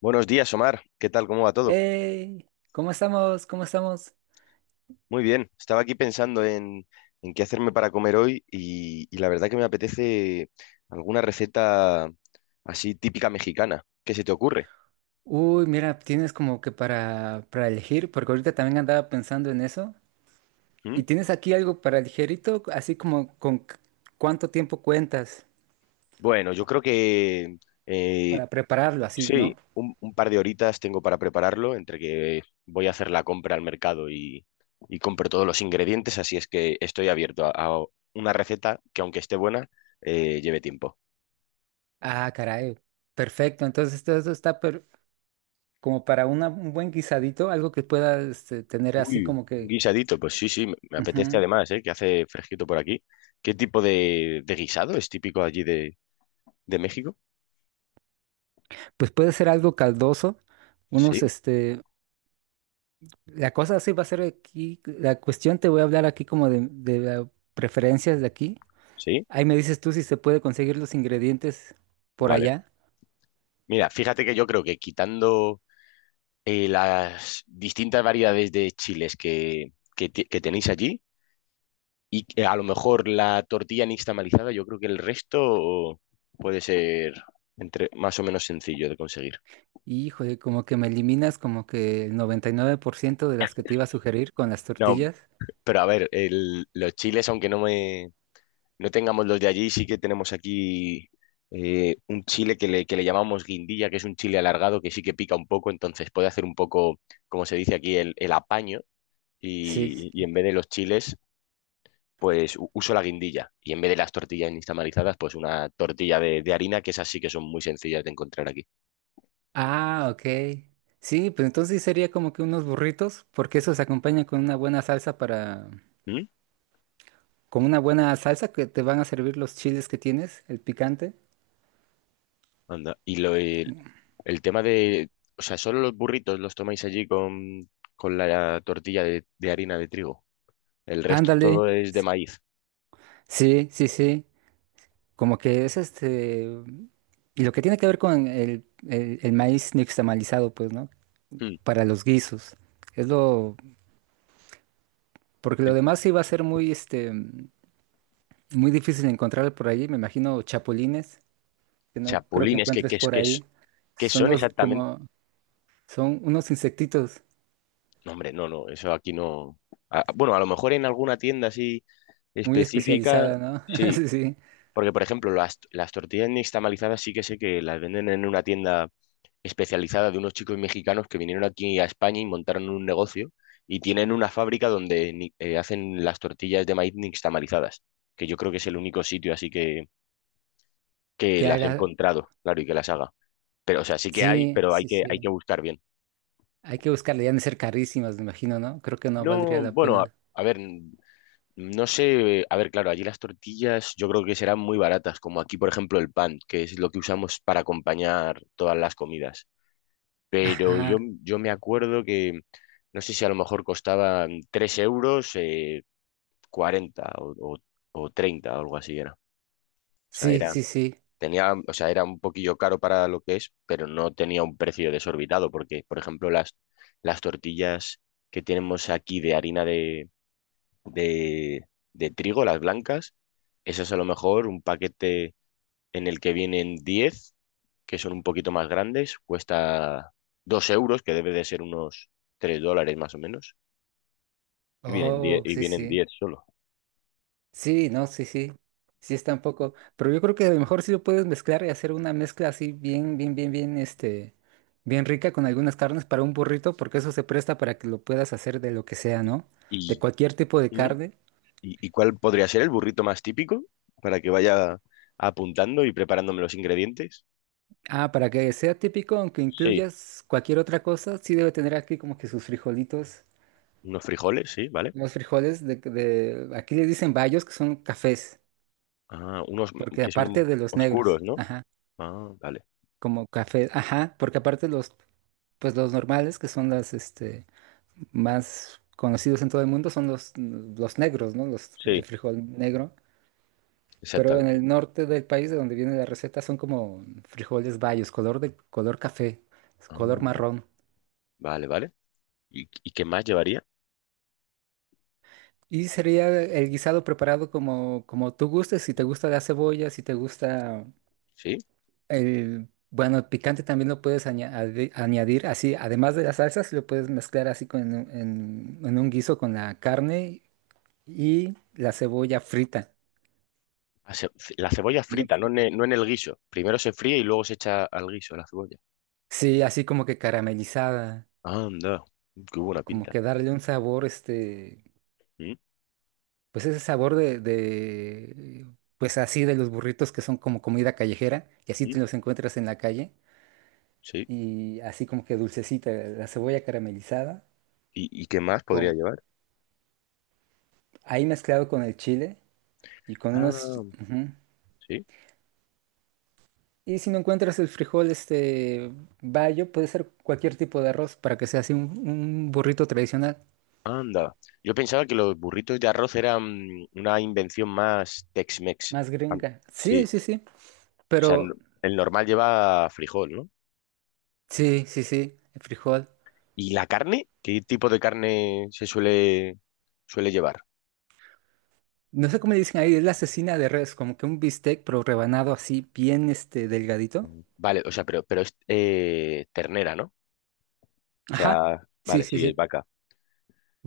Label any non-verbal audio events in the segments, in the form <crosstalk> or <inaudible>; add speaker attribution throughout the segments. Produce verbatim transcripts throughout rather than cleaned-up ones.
Speaker 1: Buenos días, Omar. ¿Qué tal? ¿Cómo va todo?
Speaker 2: Hey, ¿cómo estamos? ¿Cómo estamos?
Speaker 1: Muy bien. Estaba aquí pensando en, en qué hacerme para comer hoy y, y la verdad que me apetece alguna receta así típica mexicana. ¿Qué se te ocurre?
Speaker 2: Uy, mira, tienes como que para, para elegir, porque ahorita también andaba pensando en eso. ¿Y
Speaker 1: ¿Mm?
Speaker 2: tienes aquí algo para ligerito, así como con c- cuánto tiempo cuentas
Speaker 1: Bueno, yo creo que eh,
Speaker 2: para prepararlo, así, ¿no?
Speaker 1: sí, un, un par de horitas tengo para prepararlo entre que voy a hacer la compra al mercado y, y compro todos los ingredientes, así es que estoy abierto a, a una receta que aunque esté buena, eh, lleve tiempo.
Speaker 2: Ah, caray. Perfecto. Entonces todo eso está per- como para una- un buen guisadito, algo que pueda este, tener así
Speaker 1: Uy,
Speaker 2: como
Speaker 1: un
Speaker 2: que,
Speaker 1: guisadito, pues sí, sí, me me apetece
Speaker 2: ujú.
Speaker 1: además, ¿eh? Que hace fresquito por aquí. ¿Qué tipo de, de guisado es típico allí de, de México?
Speaker 2: Pues puede ser algo caldoso, unos
Speaker 1: Sí,
Speaker 2: este, la cosa sí va a ser aquí, la cuestión te voy a hablar aquí como de, de la- preferencias de aquí.
Speaker 1: sí,
Speaker 2: Ahí me dices tú si se puede conseguir los ingredientes por
Speaker 1: vale.
Speaker 2: allá.
Speaker 1: Mira, fíjate que yo creo que quitando eh, las distintas variedades de chiles que, que, te- que tenéis allí y que a lo mejor la tortilla nixtamalizada, yo creo que el resto puede ser entre, más o menos sencillo de conseguir.
Speaker 2: Híjole, como que me eliminas como que el noventa y nueve por ciento de las que te iba a sugerir con las
Speaker 1: No,
Speaker 2: tortillas.
Speaker 1: pero a ver, el- los chiles, aunque no me, no tengamos los de allí, sí que tenemos aquí eh, un chile que le, que le llamamos guindilla, que es un chile alargado que sí que pica un poco, entonces puede hacer un poco, como se dice aquí, el, el apaño
Speaker 2: Sí.
Speaker 1: y, y
Speaker 2: Sí.
Speaker 1: en vez de los chiles, pues u- uso la guindilla y en vez de las tortillas instamarizadas, pues una tortilla de, de harina, que esas sí que son muy sencillas de encontrar aquí.
Speaker 2: Ah, ok. Sí, pues entonces sí sería como que unos burritos, porque eso se acompaña con una buena salsa para,
Speaker 1: ¿Mm?
Speaker 2: con una buena salsa que te van a servir los chiles que tienes, el picante.
Speaker 1: Anda. Y lo, el, el tema de, o sea, solo los burritos los tomáis allí con, con la tortilla de, de harina de trigo. El resto
Speaker 2: Ándale.
Speaker 1: todo es de maíz.
Speaker 2: Sí, sí, sí. Como que es este... Y lo que tiene que ver con el, el, el maíz nixtamalizado, pues, ¿no?
Speaker 1: Mm.
Speaker 2: Para los guisos. Es lo... Porque lo demás sí va a ser muy, este, muy difícil encontrar por allí. Me imagino chapulines, que no creo que
Speaker 1: Chapulines es que,
Speaker 2: encuentres
Speaker 1: ¿qué, es,
Speaker 2: por
Speaker 1: qué es-
Speaker 2: ahí.
Speaker 1: qué
Speaker 2: Son
Speaker 1: son
Speaker 2: los
Speaker 1: exactamente?
Speaker 2: como... Son unos insectitos
Speaker 1: No, hombre, no, no, eso aquí no. Ah, bueno, a lo mejor en alguna tienda así
Speaker 2: muy
Speaker 1: específica,
Speaker 2: especializados, ¿no? <laughs>
Speaker 1: sí.
Speaker 2: Sí, sí.
Speaker 1: Porque, por ejemplo, las, las tortillas nixtamalizadas sí que sé que las venden en una tienda especializada de unos chicos mexicanos que vinieron aquí a España y montaron un negocio y tienen una fábrica donde ni- eh, hacen las tortillas de maíz nixtamalizadas, que yo creo que es el único sitio así que, que
Speaker 2: Que
Speaker 1: las he
Speaker 2: haga...
Speaker 1: encontrado, claro, y que las haga. Pero, o sea, sí que hay,
Speaker 2: Sí,
Speaker 1: pero hay
Speaker 2: sí,
Speaker 1: que, hay
Speaker 2: sí.
Speaker 1: que buscar bien.
Speaker 2: Hay que buscarle. Ya han de ser carísimas, me imagino, ¿no? Creo que no
Speaker 1: No,
Speaker 2: valdría la
Speaker 1: bueno, a,
Speaker 2: pena.
Speaker 1: a ver, no sé, a ver, claro, allí las tortillas yo creo que serán muy baratas, como aquí, por ejemplo, el pan, que es lo que usamos para acompañar todas las comidas. Pero yo,
Speaker 2: Ajá.
Speaker 1: yo me acuerdo que, no sé si a lo mejor costaban tres euros, eh, cuarenta o, o, o treinta o algo así era. O sea,
Speaker 2: Sí,
Speaker 1: era,
Speaker 2: sí, sí.
Speaker 1: tenía, o sea, era un poquillo caro para lo que es, pero no tenía un precio desorbitado, porque, por ejemplo, las, las tortillas que tenemos aquí de harina de de, de trigo, las blancas. Esas a lo mejor un paquete en el que vienen diez que son un poquito más grandes, cuesta dos euros, que debe de ser unos tres dólares más o menos, y vienen diez
Speaker 2: Oh,
Speaker 1: y
Speaker 2: sí,
Speaker 1: vienen
Speaker 2: sí.
Speaker 1: diez solo.
Speaker 2: Sí, no, sí, sí. Sí está un poco. Pero yo creo que a lo mejor sí lo puedes mezclar y hacer una mezcla así bien, bien, bien, bien, este, bien rica con algunas carnes para un burrito, porque eso se presta para que lo puedas hacer de lo que sea, ¿no? De
Speaker 1: ¿Y,
Speaker 2: cualquier tipo de
Speaker 1: ¿Mm?
Speaker 2: carne.
Speaker 1: y, y cuál podría ser el burrito más típico para que vaya apuntando y preparándome los ingredientes?
Speaker 2: Ah, para que sea típico, aunque
Speaker 1: Sí,
Speaker 2: incluyas cualquier otra cosa, sí debe tener aquí como que sus frijolitos.
Speaker 1: unos frijoles, sí, ¿vale?
Speaker 2: Los frijoles de, de, aquí le dicen bayos, que son cafés,
Speaker 1: Ah, unos
Speaker 2: porque
Speaker 1: que son
Speaker 2: aparte de los negros,
Speaker 1: oscuros, ¿no?
Speaker 2: ajá,
Speaker 1: Ah, vale.
Speaker 2: como café, ajá, porque aparte los pues los normales, que son las este, más conocidos en todo el mundo, son los, los negros, ¿no? Los,
Speaker 1: Sí,
Speaker 2: el frijol negro. Pero en
Speaker 1: exactamente.
Speaker 2: el norte del país, de donde viene la receta, son como frijoles bayos, color de color café,
Speaker 1: Ah,
Speaker 2: color marrón.
Speaker 1: vale, vale. ¿Y, y qué más llevaría?
Speaker 2: Y sería el guisado preparado como, como tú gustes, si te gusta la cebolla, si te gusta
Speaker 1: Sí.
Speaker 2: el... Bueno, el picante también lo puedes aña- ade- añadir así, además de las salsas, lo puedes mezclar así con, en, en un guiso con la carne y la cebolla frita,
Speaker 1: La ce- la cebolla
Speaker 2: bien
Speaker 1: frita, no en
Speaker 2: frita.
Speaker 1: el, no en el guiso. Primero se fríe y luego se echa al guiso la cebolla.
Speaker 2: Sí, así como que caramelizada,
Speaker 1: Anda, qué buena
Speaker 2: como
Speaker 1: pinta.
Speaker 2: que darle un sabor, este,
Speaker 1: Mm,
Speaker 2: pues ese sabor de, de, pues así de los burritos que son como comida callejera, y así
Speaker 1: mm,
Speaker 2: te los encuentras en la calle,
Speaker 1: sí.
Speaker 2: y así como que dulcecita, la cebolla caramelizada,
Speaker 1: ¿Y, y qué más podría
Speaker 2: con,
Speaker 1: llevar?
Speaker 2: ahí mezclado con el chile y con unos...
Speaker 1: Ah,
Speaker 2: ujú.
Speaker 1: sí.
Speaker 2: Y si no encuentras el frijol, este, bayo, puede ser cualquier tipo de arroz para que sea así un un burrito tradicional.
Speaker 1: Anda. Yo pensaba que los burritos de arroz eran una invención más Tex-Mex.
Speaker 2: Más
Speaker 1: Ah,
Speaker 2: gringa.
Speaker 1: sí.
Speaker 2: Sí, sí, sí.
Speaker 1: O sea, n-
Speaker 2: Pero
Speaker 1: el normal lleva frijol, ¿no?
Speaker 2: sí, sí, sí. El frijol.
Speaker 1: ¿Y la carne? ¿Qué tipo de carne se suele, suele llevar?
Speaker 2: No sé cómo le dicen ahí, es la asesina de res, como que un bistec, pero rebanado así, bien este, delgadito.
Speaker 1: Ujú. Vale, o sea, pero, pero es eh, ternera, ¿no? O
Speaker 2: Ajá.
Speaker 1: sea,
Speaker 2: Sí,
Speaker 1: vale,
Speaker 2: sí,
Speaker 1: sí, es
Speaker 2: sí.
Speaker 1: vaca.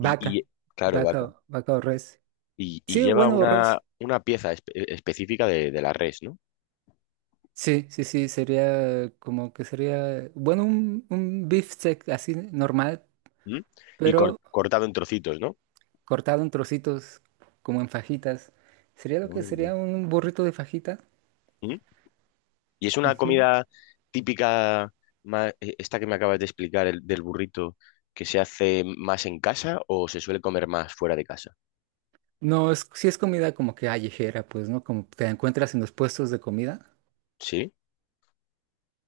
Speaker 1: Y, y claro,
Speaker 2: Vaca,
Speaker 1: vaca.
Speaker 2: o- vaca o res.
Speaker 1: Y, y
Speaker 2: Sí,
Speaker 1: lleva
Speaker 2: bueno, o
Speaker 1: una,
Speaker 2: res.
Speaker 1: una pieza espe- eh, específica de, de la res, ¿no?
Speaker 2: Sí, sí, sí. Sería como que sería, bueno, un, un beefsteak así normal,
Speaker 1: ¿Mm? Y cor-
Speaker 2: pero
Speaker 1: cortado en trocitos, ¿no?
Speaker 2: cortado en trocitos, como en fajitas. Sería lo que
Speaker 1: Anda.
Speaker 2: sería un burrito de fajita.
Speaker 1: ¿Mm? Y es una
Speaker 2: Ujú.
Speaker 1: comida típica, ma- eh, esta que me acabas de explicar, el, del burrito, que se hace más en casa o se suele comer más fuera de casa,
Speaker 2: No, es, sí es comida como que callejera, pues, ¿no? Como te encuentras en los puestos de comida,
Speaker 1: ¿sí?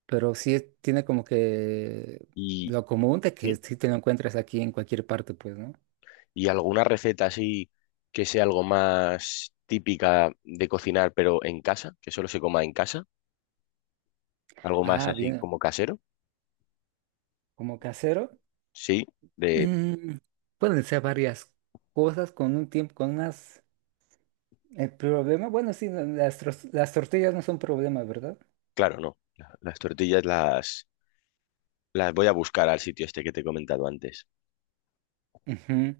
Speaker 2: pero sí es- tiene como que
Speaker 1: Y,
Speaker 2: lo común de que
Speaker 1: ¿sí?
Speaker 2: sí te lo encuentras aquí en cualquier parte, pues, ¿no?
Speaker 1: y alguna receta así que sea algo más típica de cocinar, pero en casa, que solo se coma en casa, algo más
Speaker 2: Ah,
Speaker 1: así
Speaker 2: bien,
Speaker 1: como casero.
Speaker 2: como casero,
Speaker 1: Sí, de,
Speaker 2: mm, pueden ser varias cosas con un tiempo, con unas... El problema, bueno, sí, no, las, tros- las tortillas no son problema, ¿verdad?
Speaker 1: claro, no. La- Las tortillas las, las voy a buscar al sitio este que te he comentado antes.
Speaker 2: Ujú.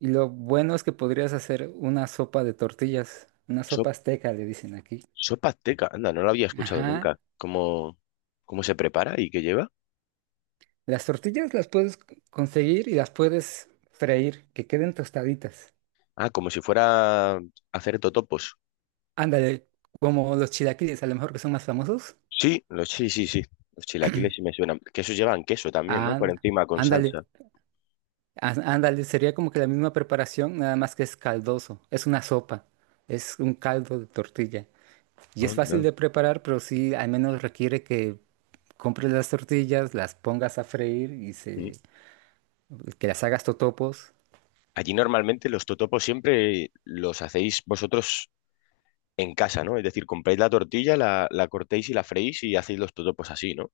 Speaker 2: Y lo bueno es que podrías hacer una sopa de tortillas, una
Speaker 1: Sop-
Speaker 2: sopa azteca, le dicen aquí.
Speaker 1: Sopa azteca, anda, no la había escuchado
Speaker 2: Ajá.
Speaker 1: nunca. ¿Cómo, cómo se prepara y qué lleva?
Speaker 2: Las tortillas las puedes conseguir y las puedes freír, que queden tostaditas.
Speaker 1: Ah, como si fuera a hacer totopos.
Speaker 2: Ándale, como los chilaquiles, a lo mejor que son más famosos.
Speaker 1: Sí, los, sí, sí, sí. Los chilaquiles sí me suenan. Que esos llevan queso también, ¿no? Por
Speaker 2: Anda,
Speaker 1: encima con
Speaker 2: ándale,
Speaker 1: salsa.
Speaker 2: á- ándale, sería como que la misma preparación, nada más que es caldoso. Es una sopa, es un caldo de tortilla. Y es fácil
Speaker 1: Anda.
Speaker 2: de preparar, pero sí, al menos requiere que compres las tortillas, las pongas a freír y se,
Speaker 1: Sí.
Speaker 2: que las hagas totopos.
Speaker 1: Allí normalmente los totopos siempre los hacéis vosotros en casa, ¿no? Es decir, compráis la tortilla, la, la cortéis y la freís y hacéis los totopos así, ¿no?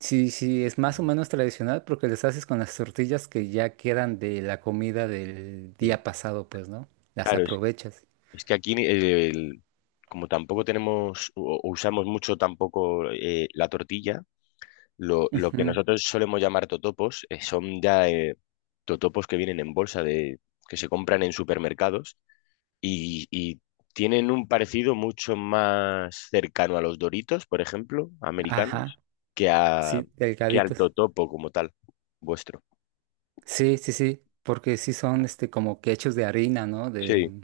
Speaker 2: Sí, sí, es más o menos tradicional porque les haces con las tortillas que ya quedan de la comida del
Speaker 1: Mm.
Speaker 2: día pasado, pues, ¿no? Las
Speaker 1: Claro, es,
Speaker 2: aprovechas.
Speaker 1: es que aquí eh, el- como tampoco tenemos o, o usamos mucho tampoco eh, la tortilla, lo, lo que
Speaker 2: Ujú.
Speaker 1: nosotros solemos llamar totopos eh, son ya eh, totopos que vienen en bolsa de que se compran en supermercados y, y tienen un parecido mucho más cercano a los Doritos, por ejemplo,
Speaker 2: Ajá,
Speaker 1: americanos, que a
Speaker 2: sí,
Speaker 1: que al
Speaker 2: delgaditos.
Speaker 1: totopo como tal, vuestro.
Speaker 2: Sí, sí, sí, porque sí son este como que hechos de harina, ¿no?
Speaker 1: Sí,
Speaker 2: De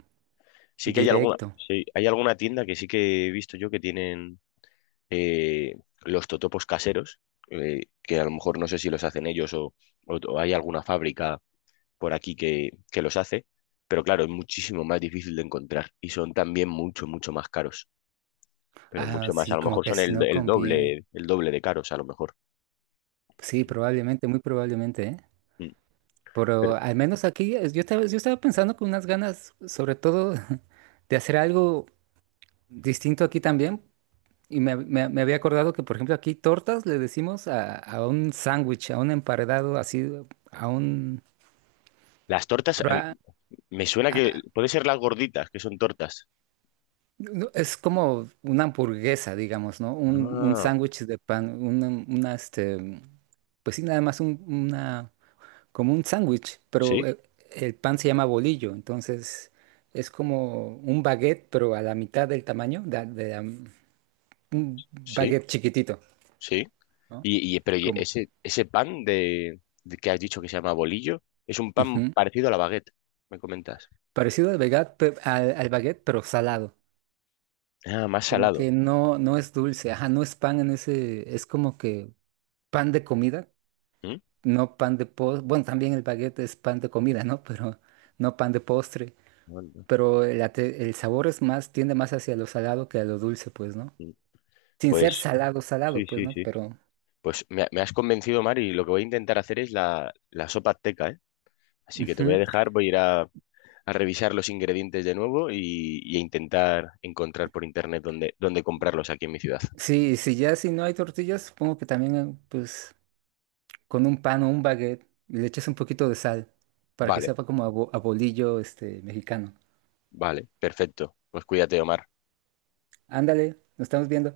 Speaker 1: sí que hay alguna,
Speaker 2: directo.
Speaker 1: sí, hay alguna tienda que sí que he visto yo que tienen eh, los totopos caseros, eh, que a lo mejor no sé si los hacen ellos o, o- o hay alguna fábrica por aquí que, que los hace, pero claro, es muchísimo más difícil de encontrar y son también mucho, mucho más caros, pero
Speaker 2: Ah,
Speaker 1: mucho más, a
Speaker 2: sí,
Speaker 1: lo
Speaker 2: como
Speaker 1: mejor
Speaker 2: que
Speaker 1: son
Speaker 2: así
Speaker 1: el,
Speaker 2: no
Speaker 1: el
Speaker 2: conviene.
Speaker 1: doble, el doble de caros a lo mejor.
Speaker 2: Sí, probablemente, muy probablemente, ¿eh?
Speaker 1: Mm. Pero
Speaker 2: Pero al menos aquí es- yo estaba, yo estaba pensando con unas ganas, sobre todo, <laughs> de hacer algo distinto aquí también. Y me, me- me había acordado que, por ejemplo, aquí tortas le decimos a, a un sándwich, a un emparedado, así, a un...
Speaker 1: las tortas, a mí-
Speaker 2: pra-
Speaker 1: me suena
Speaker 2: a-
Speaker 1: que
Speaker 2: a-
Speaker 1: puede ser las gorditas, que son tortas.
Speaker 2: no, es como una hamburguesa, digamos, ¿no? Un, un
Speaker 1: Ah,
Speaker 2: sándwich de pan, una, una, este... Pues sí, nada más un- una... como un sándwich, pero
Speaker 1: sí,
Speaker 2: el, el pan se llama bolillo, entonces es como un baguette, pero a la mitad del tamaño de, de, um, un
Speaker 1: sí,
Speaker 2: baguette chiquitito,
Speaker 1: sí.
Speaker 2: ¿no?
Speaker 1: Y, y- pero y
Speaker 2: Como...
Speaker 1: ese, ese pan de, de que has dicho que se llama bolillo, es un pan
Speaker 2: Ujú.
Speaker 1: parecido a la baguette, me comentas.
Speaker 2: Parecido al baguette, pe- al, al baguette, pero salado.
Speaker 1: Ah, más
Speaker 2: Como
Speaker 1: salado.
Speaker 2: que no, no es dulce, ajá, no es pan en ese, es como que pan de comida,
Speaker 1: ¿Mm?
Speaker 2: no pan de postre. Bueno, también el baguette es pan de comida, ¿no? <laughs> Pero no pan de postre.
Speaker 1: Bueno,
Speaker 2: Pero el, ate- el sabor es más, tiende más hacia lo salado que a lo dulce, pues, ¿no?
Speaker 1: mm,
Speaker 2: Sin
Speaker 1: pues
Speaker 2: ser salado, salado,
Speaker 1: sí,
Speaker 2: pues,
Speaker 1: sí,
Speaker 2: ¿no?
Speaker 1: sí.
Speaker 2: Pero
Speaker 1: Pues me, me has convencido, Mari, y lo que voy a intentar hacer es la, la sopa azteca, ¿eh? Así que te voy
Speaker 2: ujú.
Speaker 1: a dejar, voy a ir a, a revisar los ingredientes de nuevo y, y a intentar encontrar por internet dónde, dónde comprarlos aquí en mi ciudad.
Speaker 2: Sí, si ya si no hay tortillas, supongo que también, eh, pues, con un pan o un baguette y le echas un poquito de sal para que
Speaker 1: Vale,
Speaker 2: sepa como a, bo- a bolillo este mexicano.
Speaker 1: vale, perfecto. Pues cuídate, Omar.
Speaker 2: Ándale, nos estamos viendo.